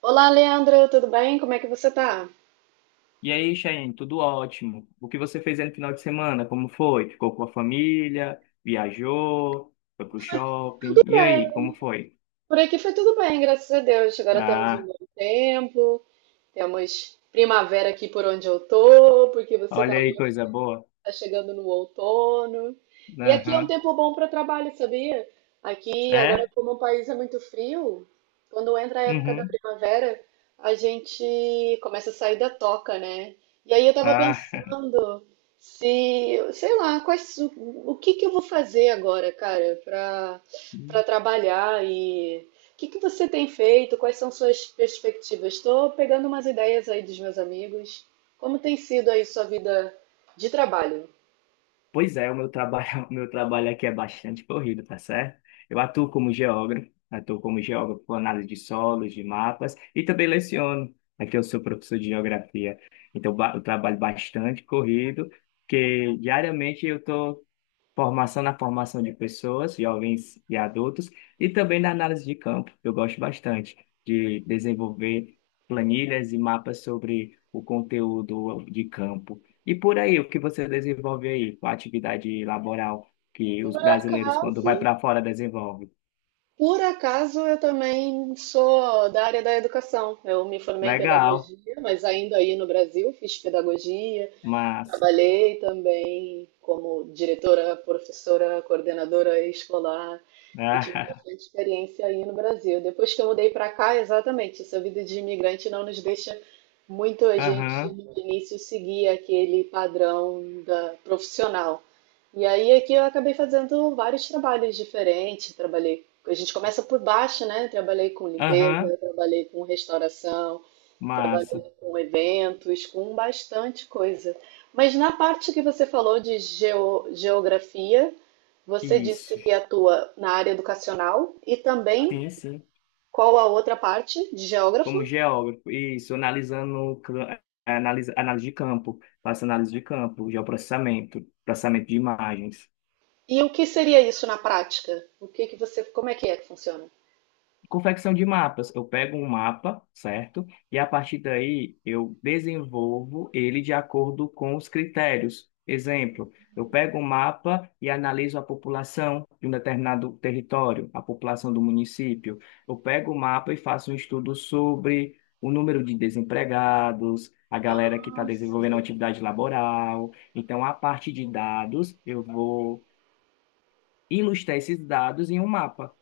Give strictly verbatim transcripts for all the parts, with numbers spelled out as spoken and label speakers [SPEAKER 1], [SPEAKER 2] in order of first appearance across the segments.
[SPEAKER 1] Olá, Leandro, tudo bem? Como é que você tá?
[SPEAKER 2] E aí, Cheyenne, tudo ótimo. O que você fez aí no final de semana? Como foi? Ficou com a família? Viajou? Foi pro
[SPEAKER 1] Tudo
[SPEAKER 2] shopping? E aí,
[SPEAKER 1] bem.
[SPEAKER 2] como foi?
[SPEAKER 1] Por aqui foi tudo bem, graças a Deus. Agora temos um
[SPEAKER 2] Ah,
[SPEAKER 1] bom tempo, temos primavera aqui por onde eu tô, porque você tá
[SPEAKER 2] olha aí, coisa boa.
[SPEAKER 1] Tá chegando no outono. E aqui é um
[SPEAKER 2] Aham.
[SPEAKER 1] tempo bom para trabalho, sabia? Aqui, agora,
[SPEAKER 2] É?
[SPEAKER 1] como o país é muito frio, quando entra a época da
[SPEAKER 2] Uhum.
[SPEAKER 1] primavera, a gente começa a sair da toca, né? E aí eu tava
[SPEAKER 2] Ah.
[SPEAKER 1] pensando se, sei lá, quais, o, o que que eu vou fazer agora, cara, para para trabalhar e o que que você tem feito? Quais são suas perspectivas? Estou pegando umas ideias aí dos meus amigos. Como tem sido aí sua vida de trabalho?
[SPEAKER 2] Pois é, o meu trabalho, o meu trabalho aqui é bastante corrido, tá certo? Eu atuo como geógrafo, atuo como geógrafo com análise de solos, de mapas e também leciono. Aqui eu sou professor de geografia, então ba- eu trabalho bastante corrido, porque diariamente eu estou Formação na formação de pessoas, jovens e adultos, e também na análise de campo. Eu gosto bastante de desenvolver planilhas e mapas sobre o conteúdo de campo. E por aí, o que você desenvolve aí com a atividade laboral que os
[SPEAKER 1] Por
[SPEAKER 2] brasileiros, quando
[SPEAKER 1] acaso,
[SPEAKER 2] vai para fora, desenvolvem?
[SPEAKER 1] por acaso eu também sou da área da educação. Eu me formei em
[SPEAKER 2] Legal,
[SPEAKER 1] pedagogia, mas ainda aí no Brasil fiz pedagogia.
[SPEAKER 2] massa.
[SPEAKER 1] Trabalhei também como diretora, professora, coordenadora escolar e tive bastante experiência aí no Brasil. Depois que eu mudei para cá, exatamente, essa vida de imigrante não nos deixa muito a gente
[SPEAKER 2] Aham,
[SPEAKER 1] no início seguir aquele padrão da profissional. E aí aqui eu acabei fazendo vários trabalhos diferentes, trabalhei, a gente começa por baixo, né? Trabalhei com limpeza,
[SPEAKER 2] aham,
[SPEAKER 1] trabalhei com restauração.
[SPEAKER 2] massa.
[SPEAKER 1] Trabalhei com eventos, com bastante coisa. Mas na parte que você falou de geo- geografia, você disse
[SPEAKER 2] Isso.
[SPEAKER 1] que atua na área educacional e também
[SPEAKER 2] Sim, sim.
[SPEAKER 1] qual a outra parte de geógrafo?
[SPEAKER 2] Como geógrafo, isso, analisando, cl- analisa, análise de campo, faço análise de campo, geoprocessamento, processamento de imagens.
[SPEAKER 1] E o que seria isso na prática? O que que você, como é que é que funciona?
[SPEAKER 2] Confecção de mapas. Eu pego um mapa, certo? E a partir daí eu desenvolvo ele de acordo com os critérios. Exemplo, eu pego um mapa e analiso a população de um determinado território, a população do município. Eu pego o mapa e faço um estudo sobre o número de desempregados, a galera
[SPEAKER 1] Ah.
[SPEAKER 2] que está desenvolvendo atividade laboral. Então, a partir de dados, eu vou ilustrar esses dados em um mapa.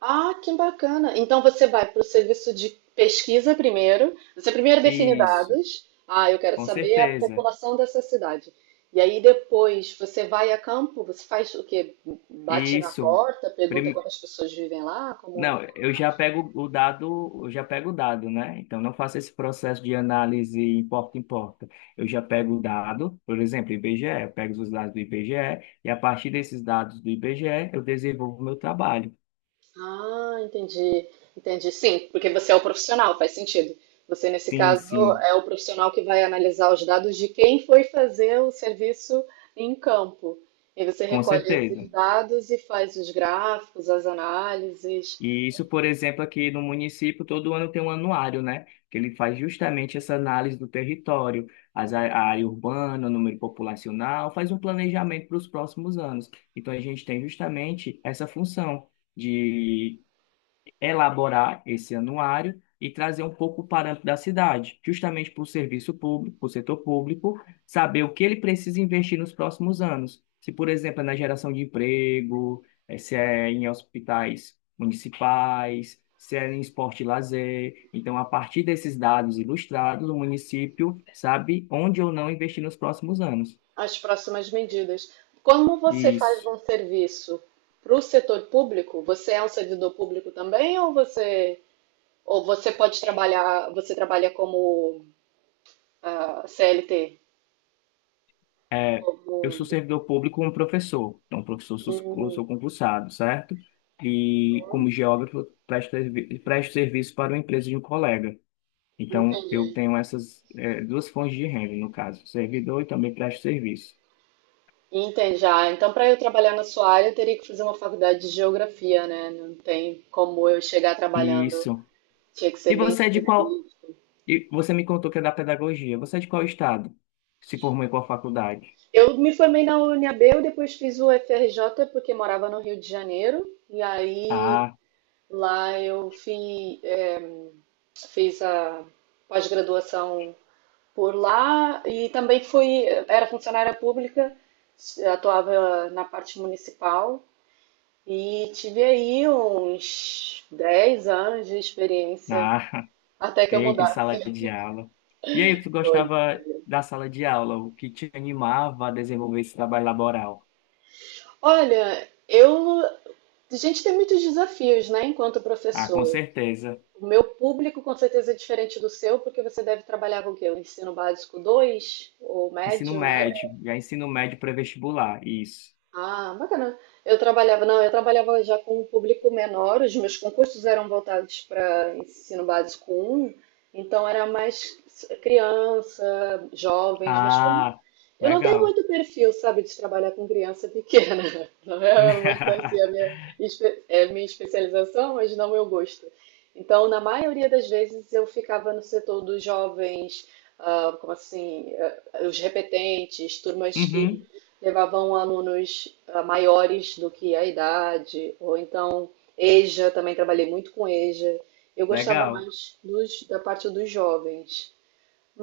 [SPEAKER 1] Ah, que bacana. Então você vai para o serviço de pesquisa primeiro. Você primeiro define
[SPEAKER 2] Isso,
[SPEAKER 1] dados. Ah, eu quero
[SPEAKER 2] com
[SPEAKER 1] saber a
[SPEAKER 2] certeza.
[SPEAKER 1] população dessa cidade. E aí depois você vai a campo, você faz o quê? Bate na
[SPEAKER 2] Isso.
[SPEAKER 1] porta, pergunta
[SPEAKER 2] Prime-
[SPEAKER 1] quantas pessoas vivem lá, como é?
[SPEAKER 2] Não, eu já pego o dado, eu já pego o dado, né? Então não faço esse processo de análise em porta em porta. Eu já pego o dado, por exemplo, I B G E, eu pego os dados do IBGE e a partir desses dados do I B G E eu desenvolvo o meu trabalho.
[SPEAKER 1] Ah, entendi, entendi. Sim, porque você é o profissional, faz sentido. Você, nesse
[SPEAKER 2] Sim,
[SPEAKER 1] caso,
[SPEAKER 2] sim,
[SPEAKER 1] é o profissional que vai analisar os dados de quem foi fazer o serviço em campo. E você
[SPEAKER 2] com
[SPEAKER 1] recolhe esses
[SPEAKER 2] certeza.
[SPEAKER 1] dados e faz os gráficos, as análises,
[SPEAKER 2] E isso, por exemplo, aqui no município, todo ano tem um anuário, né? Que ele faz justamente essa análise do território, as á- a área urbana, o número populacional, faz um planejamento para os próximos anos. Então, a gente tem justamente essa função de elaborar esse anuário e trazer um pouco o parâmetro da cidade, justamente para o serviço público, para o setor público, saber o que ele precisa investir nos próximos anos. Se, por exemplo, é na geração de emprego, eh, se é em hospitais municipais, se é em esporte e lazer. Então, a partir desses dados ilustrados, o município sabe onde ou não investir nos próximos anos.
[SPEAKER 1] as próximas medidas. Como você faz
[SPEAKER 2] Isso.
[SPEAKER 1] um serviço para o setor público, você é um servidor público também ou você ou você pode trabalhar, você trabalha como ah, C L T?
[SPEAKER 2] É, eu sou
[SPEAKER 1] Como
[SPEAKER 2] servidor público como professor, então professor sou, eu sou concursado, certo? E como geógrafo presto, servi- presto serviço para uma empresa de um colega. Então eu tenho essas é, duas fontes de renda, no caso, servidor e também presto serviço.
[SPEAKER 1] Entende já. Então, para eu trabalhar na sua área, eu teria que fazer uma faculdade de geografia, né? Não tem como eu chegar trabalhando.
[SPEAKER 2] Isso.
[SPEAKER 1] Tinha que ser
[SPEAKER 2] E
[SPEAKER 1] bem
[SPEAKER 2] você é de qual?
[SPEAKER 1] específico.
[SPEAKER 2] E você me contou que é da pedagogia. Você é de qual estado? Se formou em qual faculdade?
[SPEAKER 1] Eu me formei na U N B, eu depois fiz o F R J porque morava no Rio de Janeiro. E aí
[SPEAKER 2] Ah,
[SPEAKER 1] lá eu fi- é, fiz a pós-graduação por lá e também fui, era funcionária pública, atuava na parte municipal. E tive aí uns dez anos de experiência
[SPEAKER 2] ah.
[SPEAKER 1] até que eu
[SPEAKER 2] Eita, em sala
[SPEAKER 1] mudasse.
[SPEAKER 2] de aula. E aí, tu
[SPEAKER 1] Foi.
[SPEAKER 2] gostava da sala de aula? O que te animava a desenvolver esse trabalho laboral?
[SPEAKER 1] Olha, eu. A gente tem muitos desafios, né, enquanto
[SPEAKER 2] Ah, com
[SPEAKER 1] professor.
[SPEAKER 2] certeza.
[SPEAKER 1] O meu público com certeza é diferente do seu, porque você deve trabalhar com o quê? O ensino básico dois ou
[SPEAKER 2] Ensino
[SPEAKER 1] médio, né?
[SPEAKER 2] médio, já ensino médio pré-vestibular, isso.
[SPEAKER 1] Ah, bacana. Eu trabalhava, não, eu trabalhava já com um público menor, os meus concursos eram voltados para ensino básico um, então era mais criança, jovens, mas como
[SPEAKER 2] Ah,
[SPEAKER 1] eu não tenho
[SPEAKER 2] legal.
[SPEAKER 1] muito perfil, sabe, de trabalhar com criança pequena, não é muito assim a minha, espe- é a minha especialização, mas não meu gosto. Então, na maioria das vezes, eu ficava no setor dos jovens, ah, como assim, ah, os repetentes, turmas que
[SPEAKER 2] Uhum,
[SPEAKER 1] levavam alunos ah, maiores do que a idade, ou então EJA, também trabalhei muito com EJA. Eu gostava
[SPEAKER 2] legal.
[SPEAKER 1] mais dos, da parte dos jovens,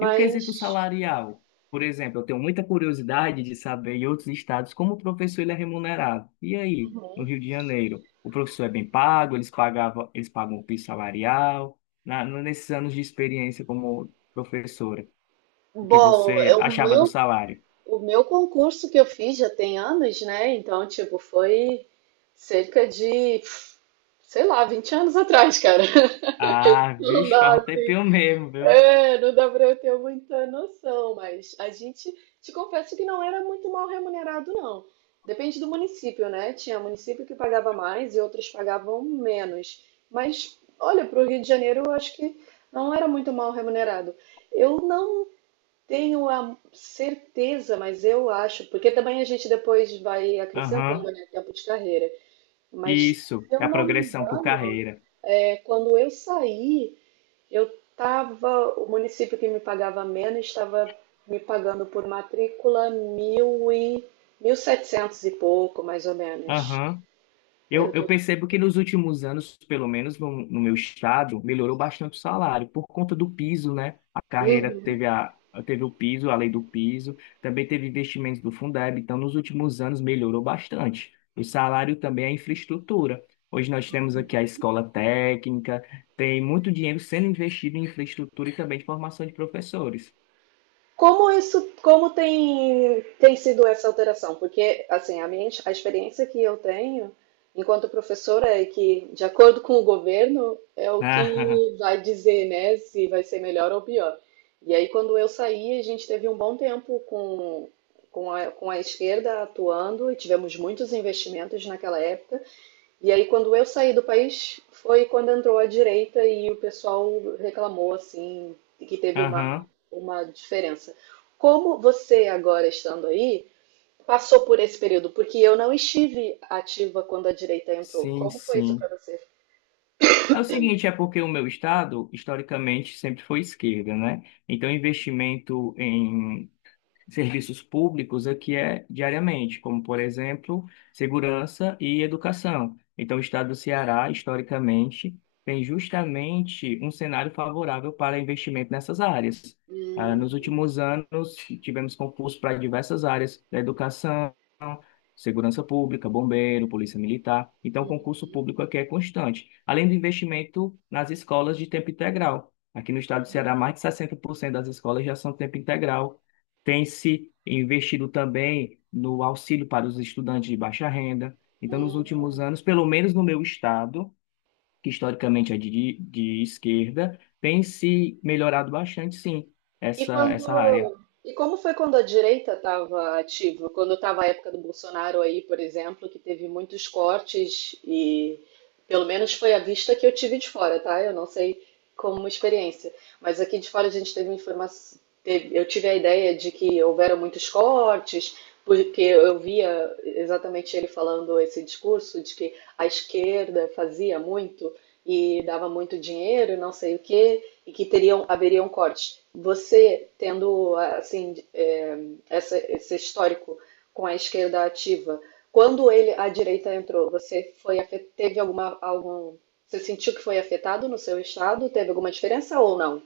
[SPEAKER 2] E o quesito salarial? Por exemplo, eu tenho muita curiosidade de saber em outros estados como o professor ele é remunerado. E aí, no
[SPEAKER 1] uhum.
[SPEAKER 2] Rio de Janeiro, o professor é bem pago, eles pagavam, eles pagam o piso salarial, na, nesses anos de experiência como professora, o que
[SPEAKER 1] Bom,
[SPEAKER 2] você
[SPEAKER 1] é o
[SPEAKER 2] achava do
[SPEAKER 1] meu,
[SPEAKER 2] salário?
[SPEAKER 1] o meu concurso que eu fiz já tem anos, né? Então, tipo, foi cerca de, sei lá, vinte anos atrás, cara.
[SPEAKER 2] Ah,
[SPEAKER 1] Não
[SPEAKER 2] vixe,
[SPEAKER 1] dá,
[SPEAKER 2] faz um
[SPEAKER 1] assim.
[SPEAKER 2] tempinho mesmo, viu?
[SPEAKER 1] É, não dá para eu ter muita noção, mas a gente, te confesso que não era muito mal remunerado, não. Depende do município, né? Tinha município que pagava mais e outros pagavam menos. Mas, olha, para o Rio de Janeiro, eu acho que não era muito mal remunerado. Eu não tenho a certeza, mas eu acho, porque também a gente depois vai acrescentando,
[SPEAKER 2] Aham.
[SPEAKER 1] né, tempo de carreira. Mas, se
[SPEAKER 2] Isso,
[SPEAKER 1] eu
[SPEAKER 2] é a
[SPEAKER 1] não me
[SPEAKER 2] progressão por
[SPEAKER 1] engano,
[SPEAKER 2] carreira.
[SPEAKER 1] é quando eu saí. Eu estava, o município que me pagava menos estava me pagando por matrícula mil e, mil e setecentos e pouco, mais ou menos.
[SPEAKER 2] Aham.
[SPEAKER 1] Era
[SPEAKER 2] Eu,
[SPEAKER 1] o que
[SPEAKER 2] eu
[SPEAKER 1] eu
[SPEAKER 2] percebo que nos últimos anos, pelo menos no, no meu estado, melhorou bastante o salário, por conta do piso, né? A carreira
[SPEAKER 1] Uhum.
[SPEAKER 2] teve, a, teve o piso, a lei do piso, também teve investimentos do Fundeb, então nos últimos anos melhorou bastante. O salário também é a infraestrutura. Hoje nós temos aqui a escola técnica, tem muito dinheiro sendo investido em infraestrutura e também de formação de professores.
[SPEAKER 1] Como isso, como tem, tem sido essa alteração? Porque, assim, a minha, a experiência que eu tenho enquanto professora é que, de acordo com o governo, é o que vai dizer, né, se vai ser melhor ou pior. E aí, quando eu saí, a gente teve um bom tempo com, com a, com a esquerda atuando e tivemos muitos investimentos naquela época e aí, quando eu saí do país, foi quando entrou a direita e o pessoal reclamou, assim, que teve
[SPEAKER 2] Ah,
[SPEAKER 1] uma,
[SPEAKER 2] aham,
[SPEAKER 1] uma diferença. Como você, agora estando aí, passou por esse período? Porque eu não estive ativa quando a direita entrou.
[SPEAKER 2] sim,
[SPEAKER 1] Como foi isso para
[SPEAKER 2] sim.
[SPEAKER 1] você?
[SPEAKER 2] É o seguinte, é porque o meu estado, historicamente, sempre foi esquerda, né? Então, investimento em serviços públicos aqui é diariamente, como, por exemplo, segurança e educação. Então, o estado do Ceará, historicamente, tem justamente um cenário favorável para investimento nessas áreas. Ah,
[SPEAKER 1] Uhum,
[SPEAKER 2] nos últimos anos, tivemos concursos para diversas áreas da educação, segurança pública, bombeiro, polícia militar. Então, o concurso público aqui é constante. Além do investimento nas escolas de tempo integral. Aqui no estado do Ceará, mais de sessenta por cento das escolas já são tempo integral, tem se investido também no auxílio para os estudantes de baixa renda. Então, nos últimos
[SPEAKER 1] uhum.
[SPEAKER 2] anos, pelo menos no meu estado, que historicamente é de, de esquerda, tem se melhorado bastante, sim,
[SPEAKER 1] E
[SPEAKER 2] essa, essa área.
[SPEAKER 1] quando. E como foi quando a direita estava ativa? Quando estava a época do Bolsonaro aí, por exemplo, que teve muitos cortes e pelo menos foi a vista que eu tive de fora, tá? Eu não sei como experiência, mas aqui de fora a gente teve informação, eu tive a ideia de que houveram muitos cortes, porque eu via exatamente ele falando esse discurso de que a esquerda fazia muito e dava muito dinheiro, e não sei o quê, e que teriam, haveria um corte. Você tendo assim é, essa, esse histórico com a esquerda ativa, quando ele a direita entrou, você foi teve alguma algum você sentiu que foi afetado no seu estado? Teve alguma diferença ou não?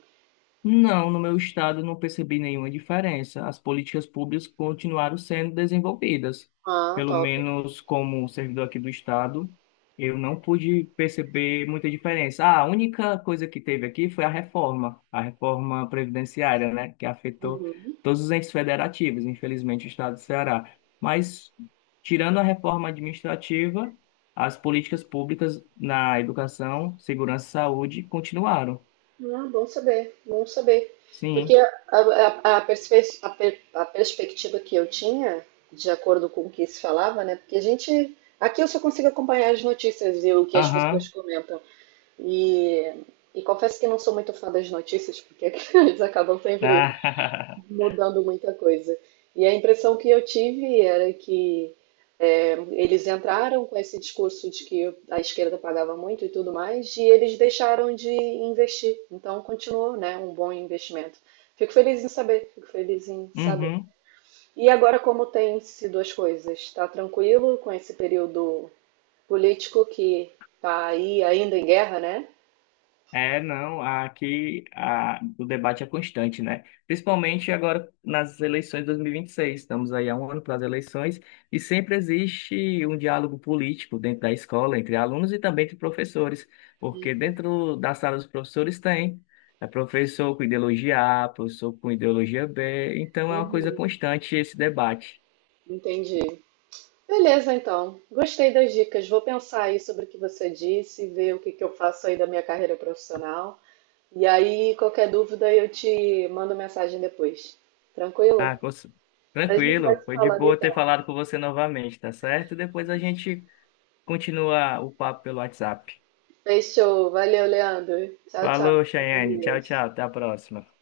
[SPEAKER 2] Não, no meu estado não percebi nenhuma diferença. As políticas públicas continuaram sendo desenvolvidas.
[SPEAKER 1] Ah,
[SPEAKER 2] Pelo
[SPEAKER 1] top.
[SPEAKER 2] menos como um servidor aqui do estado, eu não pude perceber muita diferença. Ah, a única coisa que teve aqui foi a reforma, a reforma previdenciária, né, que afetou
[SPEAKER 1] Uhum.
[SPEAKER 2] todos os entes federativos, infelizmente, o estado do Ceará. Mas, tirando a reforma administrativa, as políticas públicas na educação, segurança e saúde continuaram.
[SPEAKER 1] Ah, bom saber, bom saber. Porque
[SPEAKER 2] Sim.
[SPEAKER 1] a, a, a perspe- a per- a perspectiva que eu tinha, de acordo com o que se falava, né? Porque a gente. Aqui eu só consigo acompanhar as notícias e o que as pessoas
[SPEAKER 2] Aham.
[SPEAKER 1] comentam. E, e confesso que não sou muito fã das notícias, porque eles acabam sempre
[SPEAKER 2] Ah,
[SPEAKER 1] mudando muita coisa. E a impressão que eu tive era que é, eles entraram com esse discurso de que a esquerda pagava muito e tudo mais, e eles deixaram de investir. Então continuou, né, um bom investimento. Fico feliz em saber, fico feliz em saber.
[SPEAKER 2] uhum.
[SPEAKER 1] E agora como tem sido as coisas? Está tranquilo com esse período político que está aí ainda em guerra, né?
[SPEAKER 2] É, não, aqui a, o debate é constante, né? Principalmente agora nas eleições de dois mil e vinte e seis. Estamos aí há um ano para as eleições e sempre existe um diálogo político dentro da escola, entre alunos e também entre professores, porque dentro da sala dos professores tem é professor com ideologia A, professor com ideologia B, então é uma coisa constante esse debate.
[SPEAKER 1] Entendi. Beleza, então. Gostei das dicas. Vou pensar aí sobre o que você disse, ver o que que eu faço aí da minha carreira profissional. E aí, qualquer dúvida, eu te mando mensagem depois. Tranquilo?
[SPEAKER 2] Ah, cons-
[SPEAKER 1] A gente vai
[SPEAKER 2] tranquilo,
[SPEAKER 1] se
[SPEAKER 2] foi de
[SPEAKER 1] falando
[SPEAKER 2] boa ter
[SPEAKER 1] então.
[SPEAKER 2] falado com você novamente, tá certo? Depois a gente continua o papo pelo WhatsApp.
[SPEAKER 1] Fechou. Valeu, Leandro. Tchau, tchau.
[SPEAKER 2] Falou,
[SPEAKER 1] Fica com
[SPEAKER 2] Chayane. Tchau,
[SPEAKER 1] Deus.
[SPEAKER 2] tchau. Até a próxima.